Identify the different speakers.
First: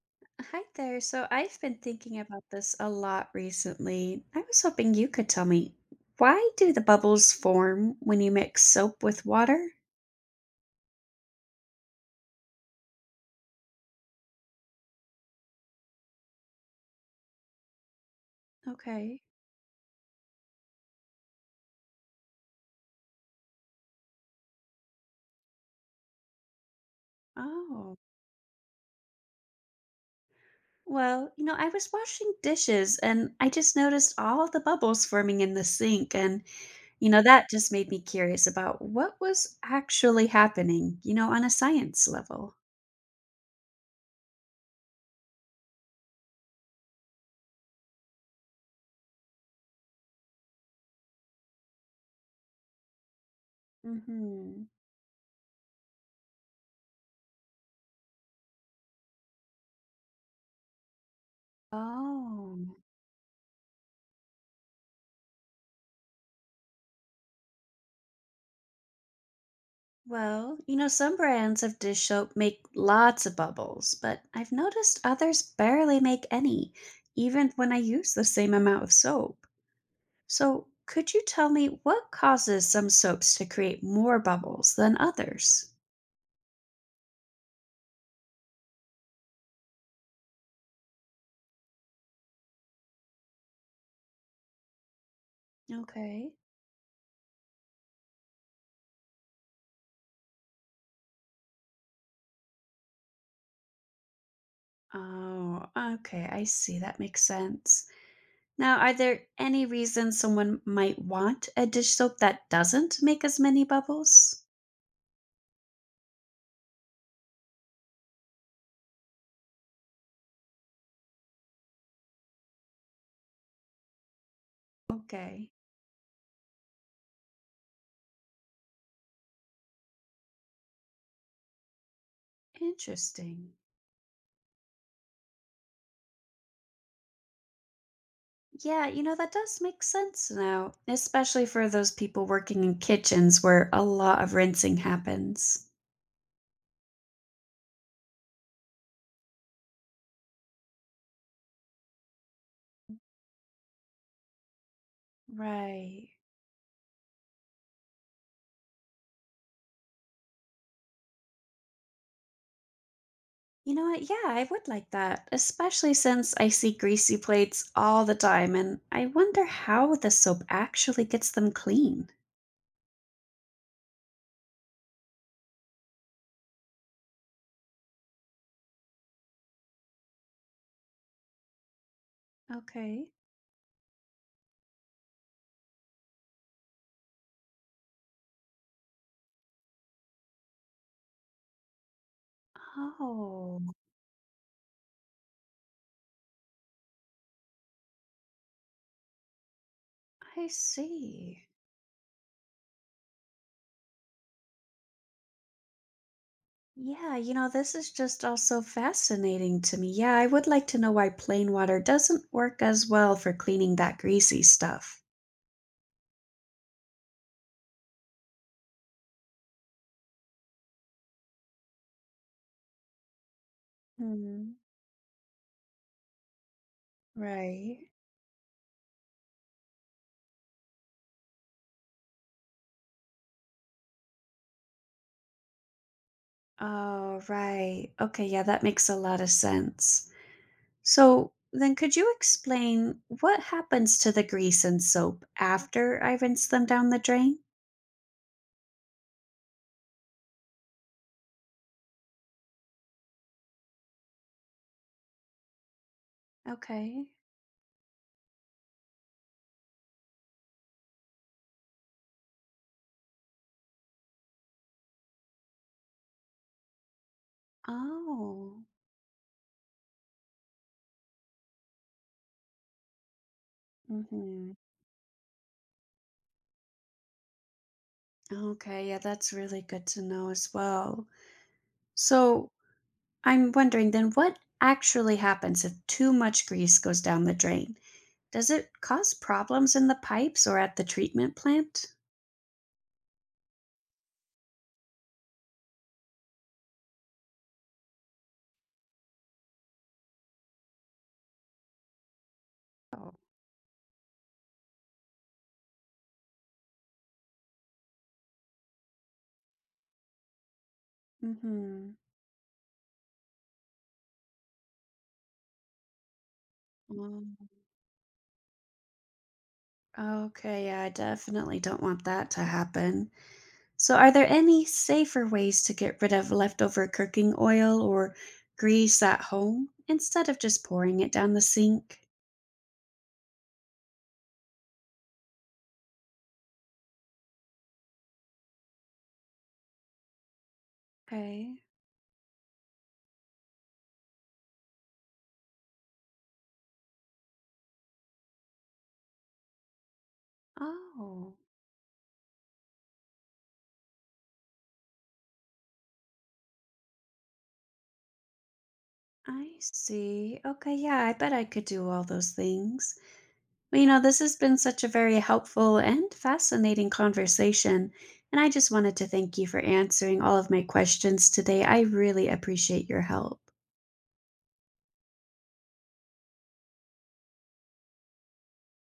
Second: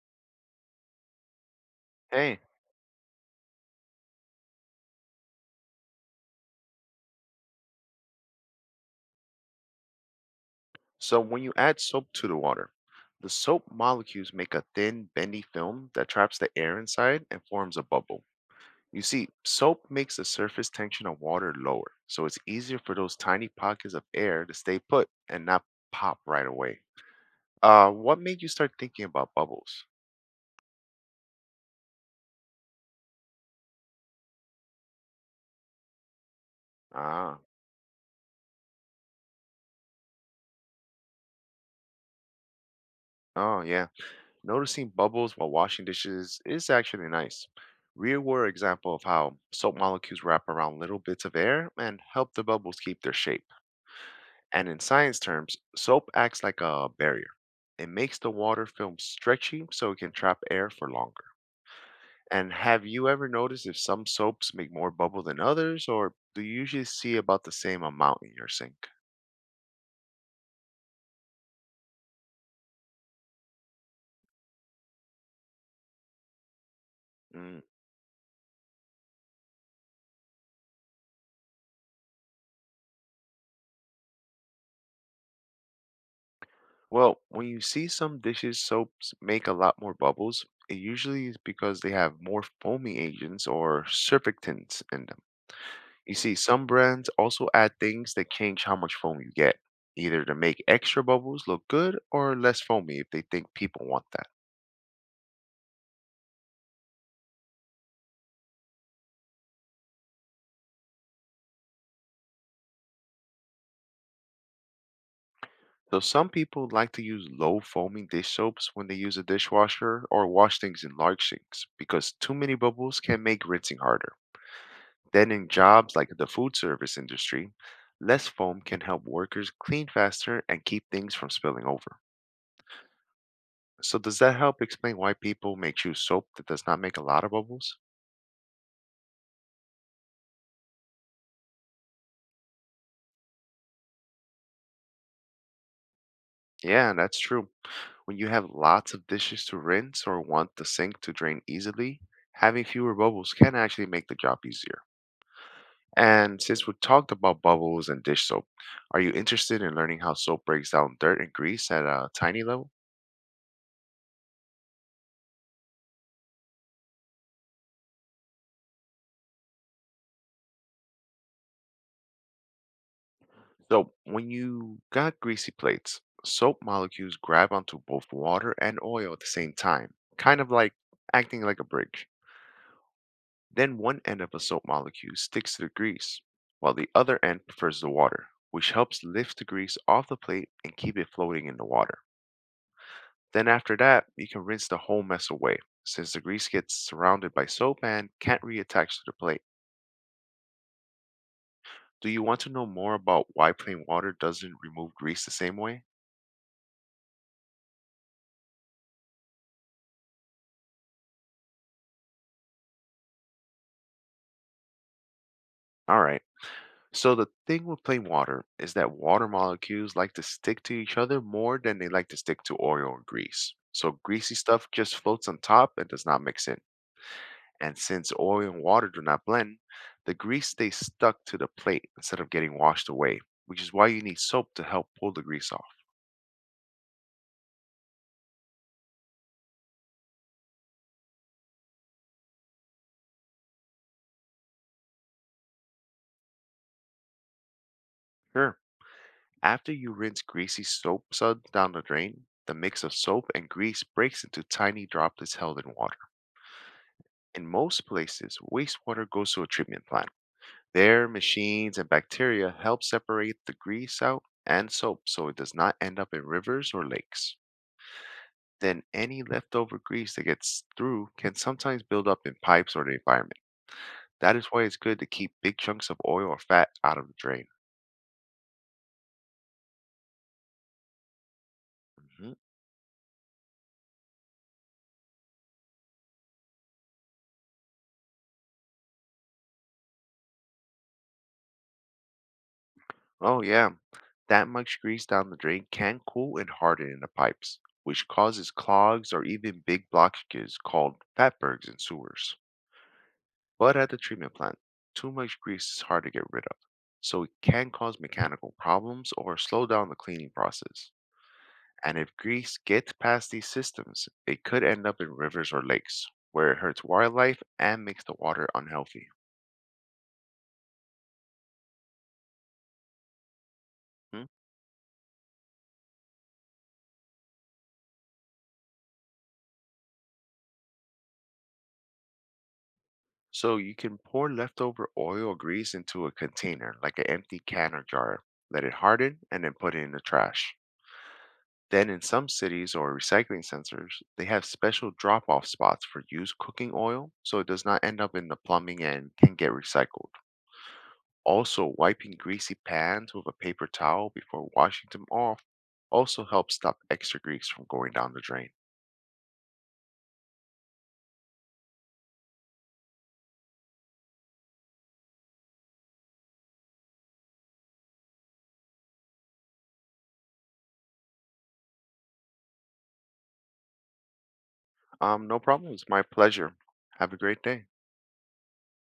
Speaker 1: Hi there. So I've been thinking
Speaker 2: Hey,
Speaker 1: about this a lot recently. I was hoping you could tell me why do the bubbles form when you mix soap with water?
Speaker 2: so when you add soap to the water, the soap molecules make a thin, bendy film that traps the air inside and forms a bubble. You
Speaker 1: Okay.
Speaker 2: see, soap makes the surface tension of water lower, so it's easier for those tiny pockets of air to stay put and not pop right away.
Speaker 1: Oh.
Speaker 2: What made you start thinking about bubbles?
Speaker 1: Well, I was washing dishes and I just noticed all the bubbles forming in the sink and
Speaker 2: Ah,
Speaker 1: that just made me curious about what was actually happening on a science level.
Speaker 2: oh yeah. Noticing bubbles while washing dishes is actually nice. Real world example of how soap molecules wrap around little bits of air and help the bubbles keep their shape.
Speaker 1: Mhm.
Speaker 2: And in science terms, soap acts like a barrier. It makes the water film stretchy so it can trap air for longer. And
Speaker 1: Oh.
Speaker 2: have you ever noticed if some soaps make more bubble than others, or do you usually see about the same amount in your sink?
Speaker 1: Well, some brands of dish soap make lots of bubbles, but I've noticed others barely make any, even
Speaker 2: Mm.
Speaker 1: when I use the same amount of soap. So, could you tell me what causes some soaps to create more bubbles than others?
Speaker 2: Well, when you see some dishes soaps make a lot more bubbles, it usually is because they have more foamy agents or surfactants in them. You
Speaker 1: Okay.
Speaker 2: see, some brands also add things that change how much foam you get, either to make extra bubbles look good or less foamy if they think people want that.
Speaker 1: Oh, okay, I see. That makes sense. Now, are there any reasons someone might want a dish soap that doesn't make as many bubbles?
Speaker 2: So, some people like to use low foaming dish soaps when they use a dishwasher or wash things in large sinks because too many bubbles can make rinsing harder. Then, in
Speaker 1: Okay,
Speaker 2: jobs like the food service industry, less foam can help workers clean faster and keep things from spilling over.
Speaker 1: interesting.
Speaker 2: So, does that help explain why people may choose soap that does not make a lot of bubbles?
Speaker 1: Yeah, that does make sense now, especially for those people working in kitchens where a lot of rinsing happens.
Speaker 2: Yeah, that's true. When you have lots of dishes to rinse or want the sink to drain easily, having fewer bubbles can actually make the job easier.
Speaker 1: Right.
Speaker 2: And since we talked about bubbles and dish soap, are you interested in learning how soap breaks down dirt and grease at a tiny level?
Speaker 1: What? Yeah, I would like that, especially since I see greasy plates all the time and I wonder how the soap actually gets them clean.
Speaker 2: So, when you got greasy plates, soap molecules grab onto both water and oil at the same time, kind of like acting like a bridge.
Speaker 1: Okay.
Speaker 2: Then one end of a soap molecule sticks to the grease, while the other end prefers the water, which helps lift the grease off the plate and keep it floating in the water. Then
Speaker 1: Oh,
Speaker 2: after that, you can rinse the whole mess away, since the grease gets surrounded by soap and can't reattach to the plate.
Speaker 1: I see.
Speaker 2: Do you want to know more about why plain water doesn't remove grease the same way?
Speaker 1: Yeah, this is just also fascinating to me. Yeah, I would like to know why plain water doesn't work as well for cleaning that greasy stuff.
Speaker 2: Alright, so the thing with plain water is that water molecules like to stick to each other more than they like to stick to oil or grease. So greasy
Speaker 1: Mhm.
Speaker 2: stuff just floats on top and does not mix in. And
Speaker 1: Right.
Speaker 2: since oil and water do not blend, the grease stays stuck to the plate instead of getting washed away, which is why you need soap to help pull the grease off.
Speaker 1: Oh, right. Okay, yeah, that makes a lot of sense. So then could you explain what happens to the grease and soap after I rinse them down the drain?
Speaker 2: Sure. After you rinse greasy soap suds down the drain, the mix of soap and grease breaks into tiny droplets held in water.
Speaker 1: Okay.
Speaker 2: In most places, wastewater goes to a treatment plant. Their machines and bacteria help separate the grease out and soap so it does not end up in rivers or lakes.
Speaker 1: Oh.
Speaker 2: Then any leftover grease that gets through can sometimes build up in pipes or the environment. That is
Speaker 1: Mm-hmm.
Speaker 2: why it's good to keep big chunks of oil or fat out of the drain.
Speaker 1: Okay, yeah, that's really good to know as well.
Speaker 2: Mhm.
Speaker 1: So I'm wondering then what actually happens if too much grease goes down the drain? Does it cause problems in the pipes or at the treatment plant?
Speaker 2: Oh, yeah. That much grease down the drain can cool and harden in the pipes, which causes clogs or even big blockages called fatbergs in sewers.
Speaker 1: Oh.
Speaker 2: But at the treatment plant, too much grease is hard to get rid of, so it can cause mechanical problems or slow down the cleaning process.
Speaker 1: Mm-hmm.
Speaker 2: And if grease gets past these systems, it could end up in rivers or lakes, where it hurts
Speaker 1: Mm,
Speaker 2: wildlife and makes the water unhealthy.
Speaker 1: okay, yeah, I definitely don't want that to happen. So, are
Speaker 2: Hmm?
Speaker 1: there any safer ways to get rid of leftover cooking oil or grease at home instead of just pouring it down the sink?
Speaker 2: So you can pour leftover oil or grease into a container, like an empty can or jar, let it harden, and then put it in the trash.
Speaker 1: Okay.
Speaker 2: Then, in some cities or recycling centers, they have special drop off spots for used cooking oil so it does not end up in the plumbing and can get recycled.
Speaker 1: Oh,
Speaker 2: Also, wiping greasy pans with a paper towel before washing them off also helps stop extra grease from going down the drain.
Speaker 1: I see. Okay, yeah, I bet I could do all those things. Well, this has been such a very helpful and fascinating conversation, and I just wanted to thank you for answering all of my questions today. I really appreciate your help.
Speaker 2: No problem. It's my pleasure. Have a great day.